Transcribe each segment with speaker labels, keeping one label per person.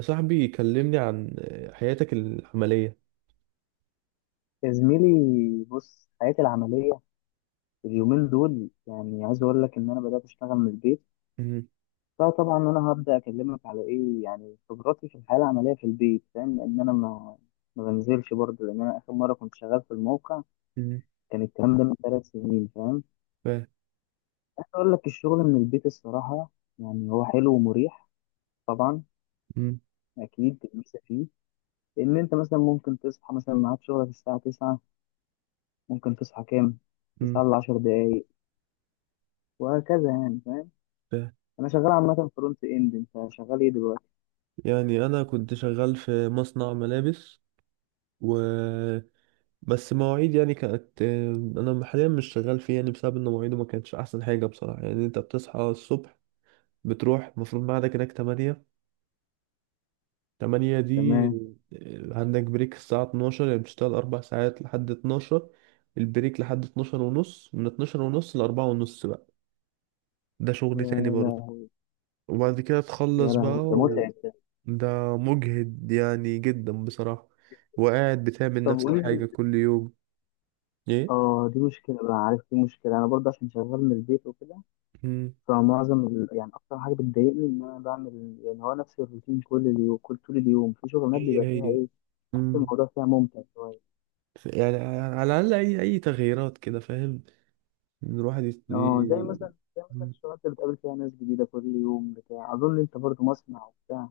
Speaker 1: صاحبي كلمني عن حياتك العملية.
Speaker 2: يا زميلي، بص. حياتي العملية اليومين دول، يعني عايز أقول لك إن أنا بدأت أشتغل من البيت.
Speaker 1: مم.
Speaker 2: فطبعا أنا هبدأ أكلمك على إيه، يعني خبراتي في الحياة العملية في البيت، فاهم؟ لأن أنا ما بنزلش برضه، لأن أنا آخر مرة كنت شغال في الموقع
Speaker 1: مم.
Speaker 2: كان الكلام ده من 3 سنين، فاهم؟
Speaker 1: ف...
Speaker 2: عايز أقول لك، الشغل من البيت الصراحة يعني هو حلو ومريح. طبعا
Speaker 1: مم.
Speaker 2: أكيد الميزة فيه إن أنت مثلا ممكن تصحى، مثلا ميعاد شغلك الساعة 9، ممكن تصحى كام؟
Speaker 1: مم.
Speaker 2: 9 ل 10 دقايق، وهكذا يعني.
Speaker 1: ف...
Speaker 2: انا شغال عامه فرونت اند، انت شغال ايه دلوقتي؟
Speaker 1: يعني أنا كنت شغال في مصنع ملابس و بس مواعيد يعني كانت. أنا حاليا مش شغال فيه يعني بسبب إن مواعيده ما كانتش أحسن حاجة بصراحة. يعني أنت بتصحى الصبح، بتروح، المفروض ميعادك هناك 8. 8 دي،
Speaker 2: تمام.
Speaker 1: عندك بريك الساعة 12، يعني بتشتغل 4 ساعات لحد 12. البريك لحد 12 ونص، من 12 ونص لأربعة ونص بقى. ده
Speaker 2: يا
Speaker 1: شغل تاني برضه.
Speaker 2: لا.
Speaker 1: وبعد كده
Speaker 2: يا
Speaker 1: تخلص بقى
Speaker 2: لهوي، ده متعب ده.
Speaker 1: ده مجهد يعني جدا بصراحة. وقاعد بتعمل
Speaker 2: طب
Speaker 1: نفس
Speaker 2: قول
Speaker 1: الحاجة
Speaker 2: لي.
Speaker 1: كل يوم. ايه.
Speaker 2: اه، دي مشكله بقى، عارف؟ دي مشكله انا برضه عشان شغال من البيت وكده.
Speaker 1: مم.
Speaker 2: فمعظم يعني اكتر حاجه بتضايقني ان انا بعمل، يعني هو نفس الروتين كل اليوم، كل طول اليوم. في شغلانات
Speaker 1: هي
Speaker 2: بيبقى فيها
Speaker 1: هي.
Speaker 2: ايه، بحس
Speaker 1: مم.
Speaker 2: الموضوع فيها ممتع شويه.
Speaker 1: يعني على الأقل أي تغييرات كده، فاهم، إن الواحد
Speaker 2: اه، زي مثلا زي مثلا
Speaker 1: مم.
Speaker 2: الشغلات اللي بتقابل فيها ناس جديده كل يوم، بتاع، اظن انت برضه مصنع وبتاع.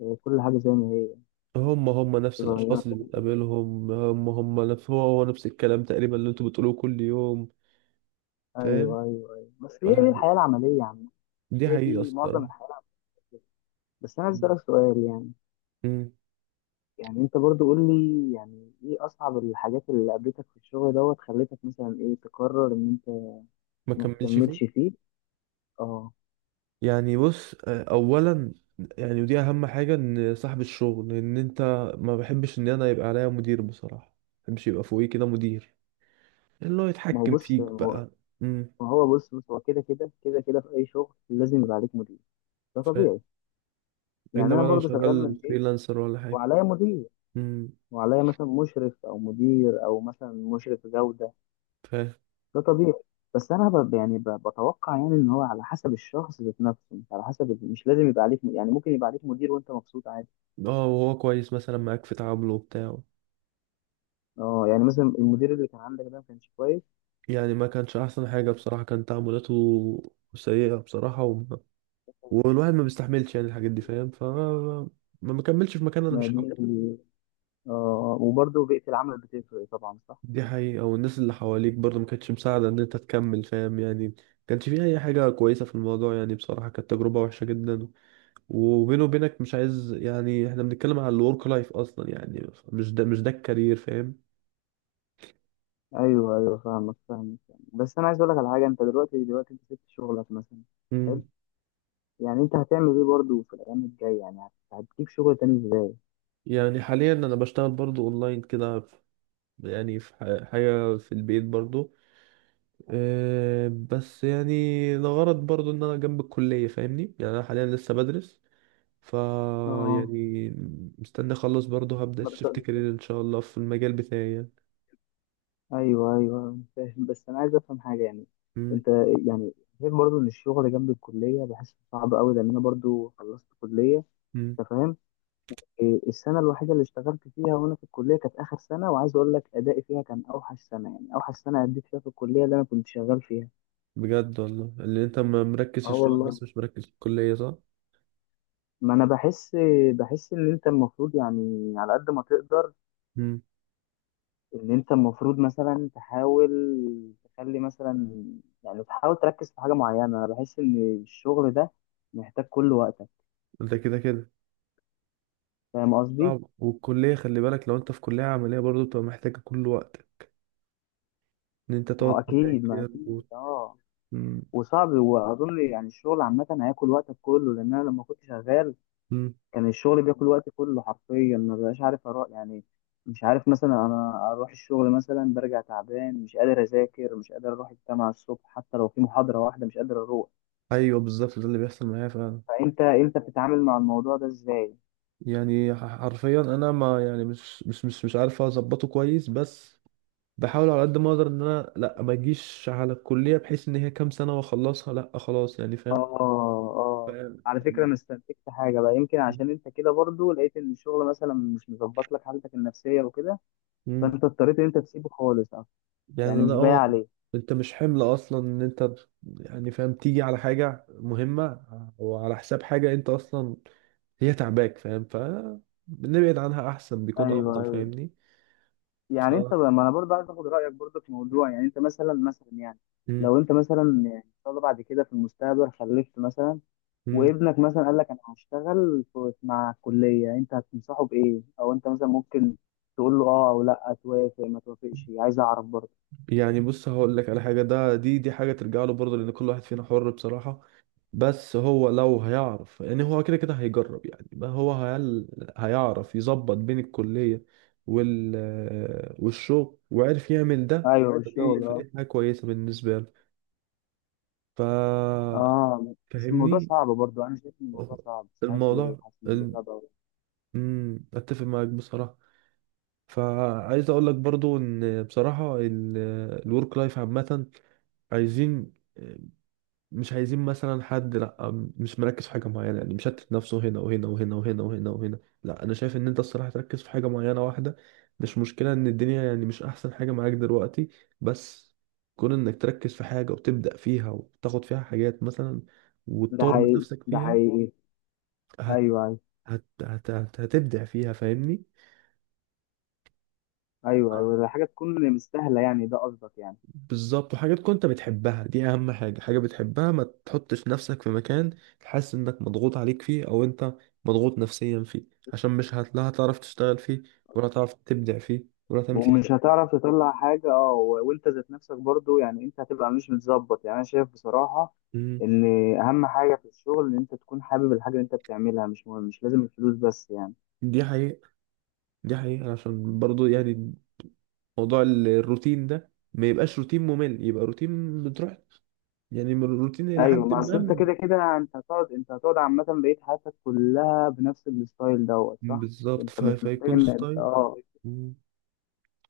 Speaker 2: آه، كل حاجه زي ما هي.
Speaker 1: هم هم نفس
Speaker 2: بتتغير.
Speaker 1: الأشخاص اللي بتقابلهم، هم هم نفس، هو هو نفس الكلام تقريبا اللي أنتوا بتقولوه كل يوم، فاهم.
Speaker 2: ايوه ايوه ايوه، بس هي دي
Speaker 1: فالحاجة-
Speaker 2: الحياه العمليه عامه.
Speaker 1: دي
Speaker 2: هي
Speaker 1: حقيقة
Speaker 2: دي معظم
Speaker 1: الصراحة.
Speaker 2: الحياة على فكرة. بس أنا عايز
Speaker 1: مم.
Speaker 2: أسألك سؤال. يعني
Speaker 1: مم.
Speaker 2: يعني أنت برضو قول لي، يعني إيه أصعب الحاجات اللي قابلتك في الشغل دوت خلتك مثلا إيه تقرر إن أنت
Speaker 1: ما
Speaker 2: ما
Speaker 1: كملش فيه.
Speaker 2: تكملش فيه؟ أه.
Speaker 1: يعني بص، اولا، يعني ودي اهم حاجه، ان صاحب الشغل، ان انت ما بحبش ان انا يبقى عليا مدير بصراحه، ما بحبش يبقى فوقي كده مدير، اللي هو
Speaker 2: ما هو
Speaker 1: يتحكم
Speaker 2: بص ما
Speaker 1: فيك
Speaker 2: هو
Speaker 1: بقى. امم
Speaker 2: ما هو بص بص هو كده كده، في أي شغل لازم يبقى عليك مدير، ده
Speaker 1: فاهم.
Speaker 2: طبيعي. يعني
Speaker 1: الا
Speaker 2: أنا
Speaker 1: بقى لو
Speaker 2: برضو شغال من
Speaker 1: شغال
Speaker 2: البيت
Speaker 1: فريلانسر ولا حاجه.
Speaker 2: وعليا مدير،
Speaker 1: امم
Speaker 2: وعليا مثلا مشرف أو مدير أو مثلا مشرف جودة.
Speaker 1: فاهم.
Speaker 2: ده طبيعي. بس انا يعني بتوقع، يعني ان هو على حسب الشخص ذات نفسه، مش على حسب، مش لازم يبقى عليك يعني ممكن يبقى عليك مدير وانت مبسوط عادي.
Speaker 1: اه وهو كويس مثلا معاك في تعامله بتاعه.
Speaker 2: اه، يعني مثلا المدير اللي كان عندك ده ما كانش كويس؟
Speaker 1: يعني ما كانش احسن حاجه بصراحه، كان تعاملاته سيئه بصراحه، والواحد ما بيستحملش يعني الحاجات دي، فاهم. ما مكملش في مكان، انا
Speaker 2: ما
Speaker 1: مش.
Speaker 2: دي، اه، وبرضه بيئة العمل بتفرق طبعا، صح.
Speaker 1: دي حقيقة، والناس اللي حواليك برضه ما كانتش مساعدة ان انت تكمل، فاهم. يعني ما كانش فيه اي حاجة كويسة في الموضوع، يعني بصراحة كانت تجربة وحشة جدا. وبيني وبينك، مش عايز يعني، احنا بنتكلم على الورك لايف اصلا، يعني مش ده الكارير، فاهم.
Speaker 2: ايوه ايوه، فاهمك فاهمك يعني. بس انا عايز اقول لك على حاجه. انت دلوقتي انت سبت شغلك مثلا؟ حلو.
Speaker 1: امم
Speaker 2: يعني انت هتعمل ايه برضه في الايام الجايه، يعني هتجيب شغل تاني ازاي؟
Speaker 1: يعني حاليا انا بشتغل برضه اونلاين كده يعني في حاجة في البيت برضه. أه بس يعني لغرض برضه ان انا جنب الكلية، فاهمني، يعني انا حاليا لسه بدرس. فا
Speaker 2: اه،
Speaker 1: يعني مستني اخلص، برضه هبدأ
Speaker 2: ما بت-
Speaker 1: شيفت كارير ان شاء الله في المجال بتاعي يعني.
Speaker 2: ايوه ايوه أنا فاهم. بس انا عايز افهم حاجه يعني.
Speaker 1: مم.
Speaker 2: انت، يعني، غير برضو ان الشغل جنب الكليه بحسه صعب قوي لان انا برضو خلصت كليه،
Speaker 1: مم.
Speaker 2: انت فاهم؟ إيه، السنه الوحيده اللي اشتغلت فيها وانا في الكليه كانت اخر سنه، وعايز اقول لك ادائي فيها كان اوحش سنه، يعني اوحش سنه اديت فيها في الكليه اللي انا كنت شغال فيها.
Speaker 1: بجد والله، اللي انت مركز في
Speaker 2: اه
Speaker 1: الشغل
Speaker 2: والله.
Speaker 1: بس مش مركز في الكلية، صح؟
Speaker 2: ما انا بحس ان انت المفروض يعني على قد ما تقدر،
Speaker 1: مم.
Speaker 2: ان انت المفروض مثلا تحاول تخلي مثلا، يعني تحاول تركز في حاجه معينه. انا بحس ان الشغل ده محتاج كل وقتك،
Speaker 1: ده كده كده
Speaker 2: فاهم قصدي؟
Speaker 1: صعب، والكلية خلي بالك، لو انت في كلية عملية برضه بتبقى محتاجة كل وقت ان انت
Speaker 2: ما هو
Speaker 1: تقعد
Speaker 2: اكيد، ما
Speaker 1: تذاكر
Speaker 2: اكيد، اه.
Speaker 1: مم.
Speaker 2: وصعب، واظن يعني الشغل عامه هياكل وقتك كله، لان انا لما كنت شغال
Speaker 1: مم.
Speaker 2: كان الشغل بياكل وقتي كله حرفيا، ما بقاش عارف اروح يعني. مش عارف مثلا انا اروح الشغل، مثلا برجع تعبان مش قادر اذاكر، مش قادر اروح الجامعه الصبح حتى لو في محاضره واحده، مش قادر اروح.
Speaker 1: ايوه بالظبط، ده اللي بيحصل معايا فعلا.
Speaker 2: فانت بتتعامل مع الموضوع ده ازاي؟
Speaker 1: يعني حرفيا انا، ما يعني مش عارف اظبطه كويس. بس بحاول على قد ما اقدر، ان انا لا، ما اجيش على الكليه، بحيث ان هي كام سنه واخلصها، لا خلاص، يعني
Speaker 2: اه
Speaker 1: فاهم.
Speaker 2: اه.
Speaker 1: فاهم.
Speaker 2: على فكرة انا استنتجت حاجة بقى، يمكن عشان انت كده برضو لقيت ان الشغل مثلا مش مظبط لك حالتك النفسية وكده،
Speaker 1: مم.
Speaker 2: فانت اضطريت ان انت تسيبه خالص أصلاً،
Speaker 1: يعني
Speaker 2: يعني
Speaker 1: انا
Speaker 2: مش بايع عليه.
Speaker 1: انت مش حمل اصلا، ان انت يعني فاهم، تيجي على حاجه مهمه وعلى حساب حاجه انت اصلا هي تعباك، فاهم، فنبعد عنها احسن، بيكون
Speaker 2: ايوه
Speaker 1: افضل،
Speaker 2: ايوه.
Speaker 1: فاهمني. ف
Speaker 2: يعني انت بقى، ما انا برضو عايز اخد رأيك برضو في موضوع. يعني انت مثلا يعني،
Speaker 1: مم.
Speaker 2: لو انت مثلا، يعني ان شاء الله بعد كده في المستقبل خلفت مثلا،
Speaker 1: مم.
Speaker 2: وابنك مثلا قال لك انا هشتغل مع الكلية، انت هتنصحه بايه، او انت مثلا ممكن تقول له اه او لا، توافق ما توافقش؟ عايز اعرف برضو.
Speaker 1: يعني بص هقول لك على حاجه، ده دي دي حاجه ترجع له برضه، لان كل واحد فينا حر بصراحه. بس هو لو هيعرف، يعني هو كده كده هيجرب، يعني ما هو هيعرف يظبط بين الكلية وال... والشغل وعرف يعمل ده.
Speaker 2: ايوه
Speaker 1: فدي
Speaker 2: الشغل، اه
Speaker 1: فدي حاجة كويسة بالنسبة له. ف
Speaker 2: اه. بس الموضوع
Speaker 1: فاهمني.
Speaker 2: صعب برضو، انا شايف ان الموضوع صعب، مش عارف ليه،
Speaker 1: الموضوع
Speaker 2: حاسس ان الموضوع
Speaker 1: ال...
Speaker 2: صعب أوي.
Speaker 1: اتفق معاك بصراحة. فعايز اقول لك برضو، ان بصراحة الورك لايف عامة، عايزين مش عايزين مثلا حد. لا، مش مركز في حاجة معينة، يعني مشتت نفسه هنا وهنا وهنا وهنا وهنا وهنا. لا، أنا شايف إن أنت الصراحة تركز في حاجة معينة واحدة. مش مشكلة إن الدنيا يعني مش أحسن حاجة معاك دلوقتي، بس كون إنك تركز في حاجة وتبدأ فيها وتاخد فيها حاجات مثلا
Speaker 2: ده
Speaker 1: وتطور من
Speaker 2: حقيقي،
Speaker 1: نفسك
Speaker 2: ده
Speaker 1: فيها،
Speaker 2: حقيقي.
Speaker 1: هت...
Speaker 2: ايوه ايوه
Speaker 1: هتبدع فيها، فاهمني؟
Speaker 2: ايوه ايوه، ده حاجه تكون مستاهله يعني، ده قصدك يعني؟
Speaker 1: بالظبط. وحاجات كنت بتحبها، دي اهم حاجة، حاجة بتحبها. ما تحطش نفسك في مكان حاسس انك مضغوط عليك فيه او انت مضغوط نفسيا فيه، عشان مش هت- لا هتعرف تشتغل فيه، ولا هتعرف تبدع فيه ولا تعمل فيه حاجة.
Speaker 2: ومش هتعرف تطلع حاجه، اه، وانت ذات نفسك برضو، يعني انت هتبقى مش متظبط. يعني انا شايف بصراحه
Speaker 1: مم.
Speaker 2: ان اهم حاجه في الشغل ان انت تكون حابب الحاجه اللي انت بتعملها، مش مهم مش لازم الفلوس بس يعني.
Speaker 1: دي حقيقة، دي حقيقة، عشان برضو يعني موضوع الروتين ده ما يبقاش روتين ممل، يبقى روتين بتروح يعني من الروتين الى
Speaker 2: ايوه.
Speaker 1: حد
Speaker 2: ما
Speaker 1: ما
Speaker 2: اصل انت كده كده، انت هتقعد عامه بقيت حياتك كلها بنفس الستايل دوت، صح؟
Speaker 1: بالظبط.
Speaker 2: انت مش محتاج
Speaker 1: فيكون
Speaker 2: ان
Speaker 1: ستايل. مم.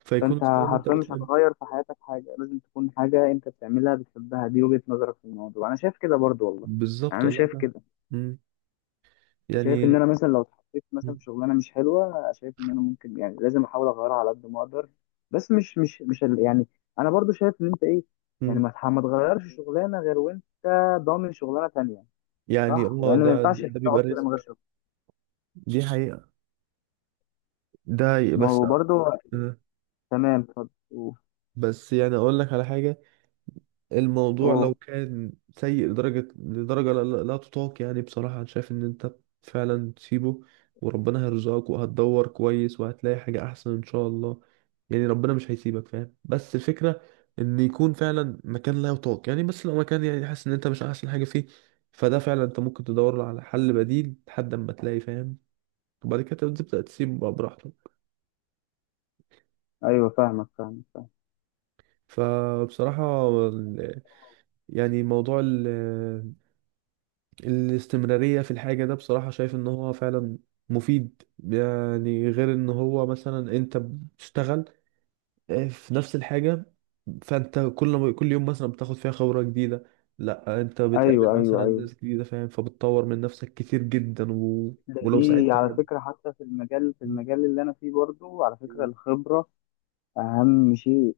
Speaker 1: فيكون
Speaker 2: فانت
Speaker 1: ستايل انت
Speaker 2: حرفيا مش
Speaker 1: بتحبه.
Speaker 2: هتغير في حياتك حاجه، لازم تكون حاجه انت بتعملها بتحبها. دي وجهه نظرك في الموضوع، انا شايف كده برضو والله. يعني
Speaker 1: بالظبط
Speaker 2: انا
Speaker 1: والله
Speaker 2: شايف
Speaker 1: فعلا.
Speaker 2: كده،
Speaker 1: مم.
Speaker 2: شايف ان
Speaker 1: يعني.
Speaker 2: انا مثلا لو اتحطيت مثلا
Speaker 1: مم.
Speaker 2: في شغلانه مش حلوه، شايف ان انا ممكن، يعني لازم احاول اغيرها على قد ما اقدر. بس مش يعني انا برضو شايف ان انت ايه، يعني
Speaker 1: مم.
Speaker 2: ما تغيرش شغلانه غير وانت ضامن شغلانه تانية.
Speaker 1: يعني
Speaker 2: صح، لان ما
Speaker 1: ده
Speaker 2: ينفعش
Speaker 1: ده
Speaker 2: تقعد
Speaker 1: بيبقى
Speaker 2: كده
Speaker 1: رزق.
Speaker 2: من غير شغل.
Speaker 1: دي حقيقة. ده حقيقة.
Speaker 2: ما
Speaker 1: بس.
Speaker 2: هو برضو،
Speaker 1: آه.
Speaker 2: تمام، اتفضل. اوه.
Speaker 1: بس يعني اقول لك على حاجة، الموضوع لو
Speaker 2: أوه.
Speaker 1: كان سيء لدرجة لدرجة لا، لا لا تطاق، يعني بصراحة انا شايف ان انت فعلا تسيبه، وربنا هيرزقك وهتدور كويس وهتلاقي حاجة احسن ان شاء الله. يعني ربنا مش هيسيبك فاهم، بس الفكرة ان يكون فعلا مكان لا يطاق يعني. بس لو مكان يعني حاسس ان انت مش احسن حاجة فيه، فده فعلا انت ممكن تدور على حل بديل لحد اما تلاقي، فاهم، وبعد كده تبدأ تسيب بقى براحتك.
Speaker 2: ايوه فاهمك فاهمك فاهم.
Speaker 1: فبصراحة يعني موضوع الاستمرارية في الحاجة ده، بصراحة شايف ان هو فعلا مفيد، يعني غير ان هو مثلا انت بتشتغل في نفس الحاجة، فانت كل ما كل يوم مثلا بتاخد فيها خبرة جديدة، لا انت
Speaker 2: ايوه
Speaker 1: بتقابل
Speaker 2: ايوه
Speaker 1: مثلا
Speaker 2: ايوه.
Speaker 1: ناس جديدة، فاهم، فبتطور من نفسك كتير جدا
Speaker 2: ده
Speaker 1: ولو
Speaker 2: دي
Speaker 1: ساعدت
Speaker 2: على
Speaker 1: حد،
Speaker 2: فكره، حتى في المجال اللي انا فيه برضو، على فكره الخبره اهم شيء.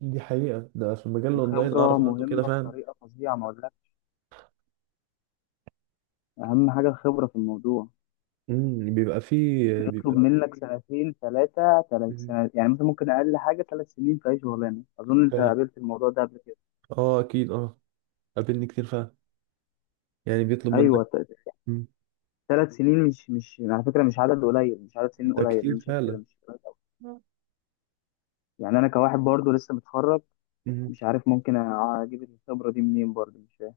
Speaker 1: دي حقيقة. ده في المجال الاونلاين
Speaker 2: الخبره
Speaker 1: اعرف عنه كده
Speaker 2: مهمه
Speaker 1: فعلا.
Speaker 2: بطريقه فظيعه، ما اقولكش، اهم حاجه الخبره في الموضوع.
Speaker 1: بيبقى فيه
Speaker 2: يطلب منك سنتين، ثلاثه ثلاث
Speaker 1: مم.
Speaker 2: سنة يعني، مثلا ممكن اقل حاجه 3 سنين في اي شغلانه. اظن انت
Speaker 1: فاهم.
Speaker 2: قابلت الموضوع ده قبل كده.
Speaker 1: اه اكيد اه. قابلني كتير فعلا، يعني بيطلب منك.
Speaker 2: ايوه.
Speaker 1: مم.
Speaker 2: 3 سنين مش على فكره مش عدد قليل، مش عدد سنين
Speaker 1: ده
Speaker 2: قليل،
Speaker 1: كتير
Speaker 2: انا شايف كده
Speaker 1: فعلا.
Speaker 2: مش قليل أوي. يعني انا كواحد برضو لسه متخرج،
Speaker 1: مم.
Speaker 2: مش عارف ممكن اجيب الخبره دي منين برضو، مش فاهم.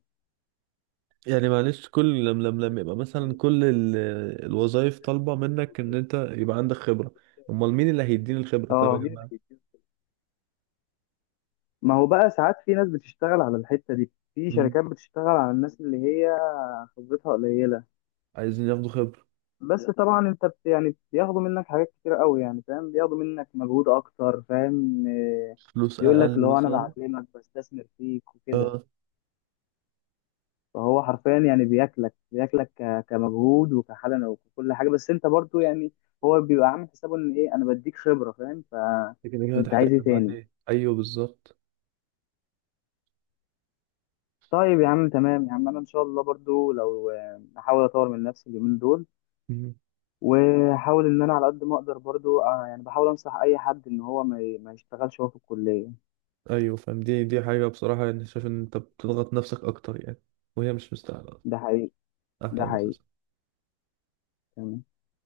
Speaker 1: يعني معلش، كل لم يبقى مثلا كل الوظائف طالبة منك ان انت يبقى عندك خبرة. امال مين اللي هيديني الخبرة طيب يا
Speaker 2: اه.
Speaker 1: جماعة.
Speaker 2: ما هو بقى، ساعات في ناس بتشتغل على الحته دي، في
Speaker 1: مم.
Speaker 2: شركات بتشتغل على الناس اللي هي خبرتها قليله.
Speaker 1: عايزين ياخدوا خبرة،
Speaker 2: بس طبعا انت يعني بياخدوا منك حاجات كتير قوي، يعني فاهم، بياخدوا منك مجهود اكتر، فاهم إيه،
Speaker 1: فلوس
Speaker 2: بيقول لك
Speaker 1: اقل
Speaker 2: اللي هو انا
Speaker 1: مثلا.
Speaker 2: بعلمك، بستثمر فيك وكده.
Speaker 1: اه
Speaker 2: فهو حرفيا يعني بياكلك كمجهود وكحاله وكل حاجه، بس انت برضو يعني هو بيبقى عامل حسابه ان ايه، انا بديك خبره، فاهم؟
Speaker 1: لكن هي
Speaker 2: فانت عايز
Speaker 1: هتحتاجها
Speaker 2: ايه تاني؟
Speaker 1: بعدين. ايوه بالظبط.
Speaker 2: طيب يا عم، تمام يا عم. انا ان شاء الله برضو لو احاول اطور من نفسي اليومين دول،
Speaker 1: مم.
Speaker 2: واحاول ان انا على قد ما اقدر برضو، يعني بحاول انصح اي حد ان هو ما يشتغلش وهو في الكليه.
Speaker 1: ايوه فاهم، دي حاجة بصراحة، يعني شايف ان انت بتضغط نفسك اكتر يعني وهي مش مستاهلة
Speaker 2: ده
Speaker 1: اصلا.
Speaker 2: حقيقي، ده
Speaker 1: احلى
Speaker 2: حقيقي.
Speaker 1: اساسا
Speaker 2: تمام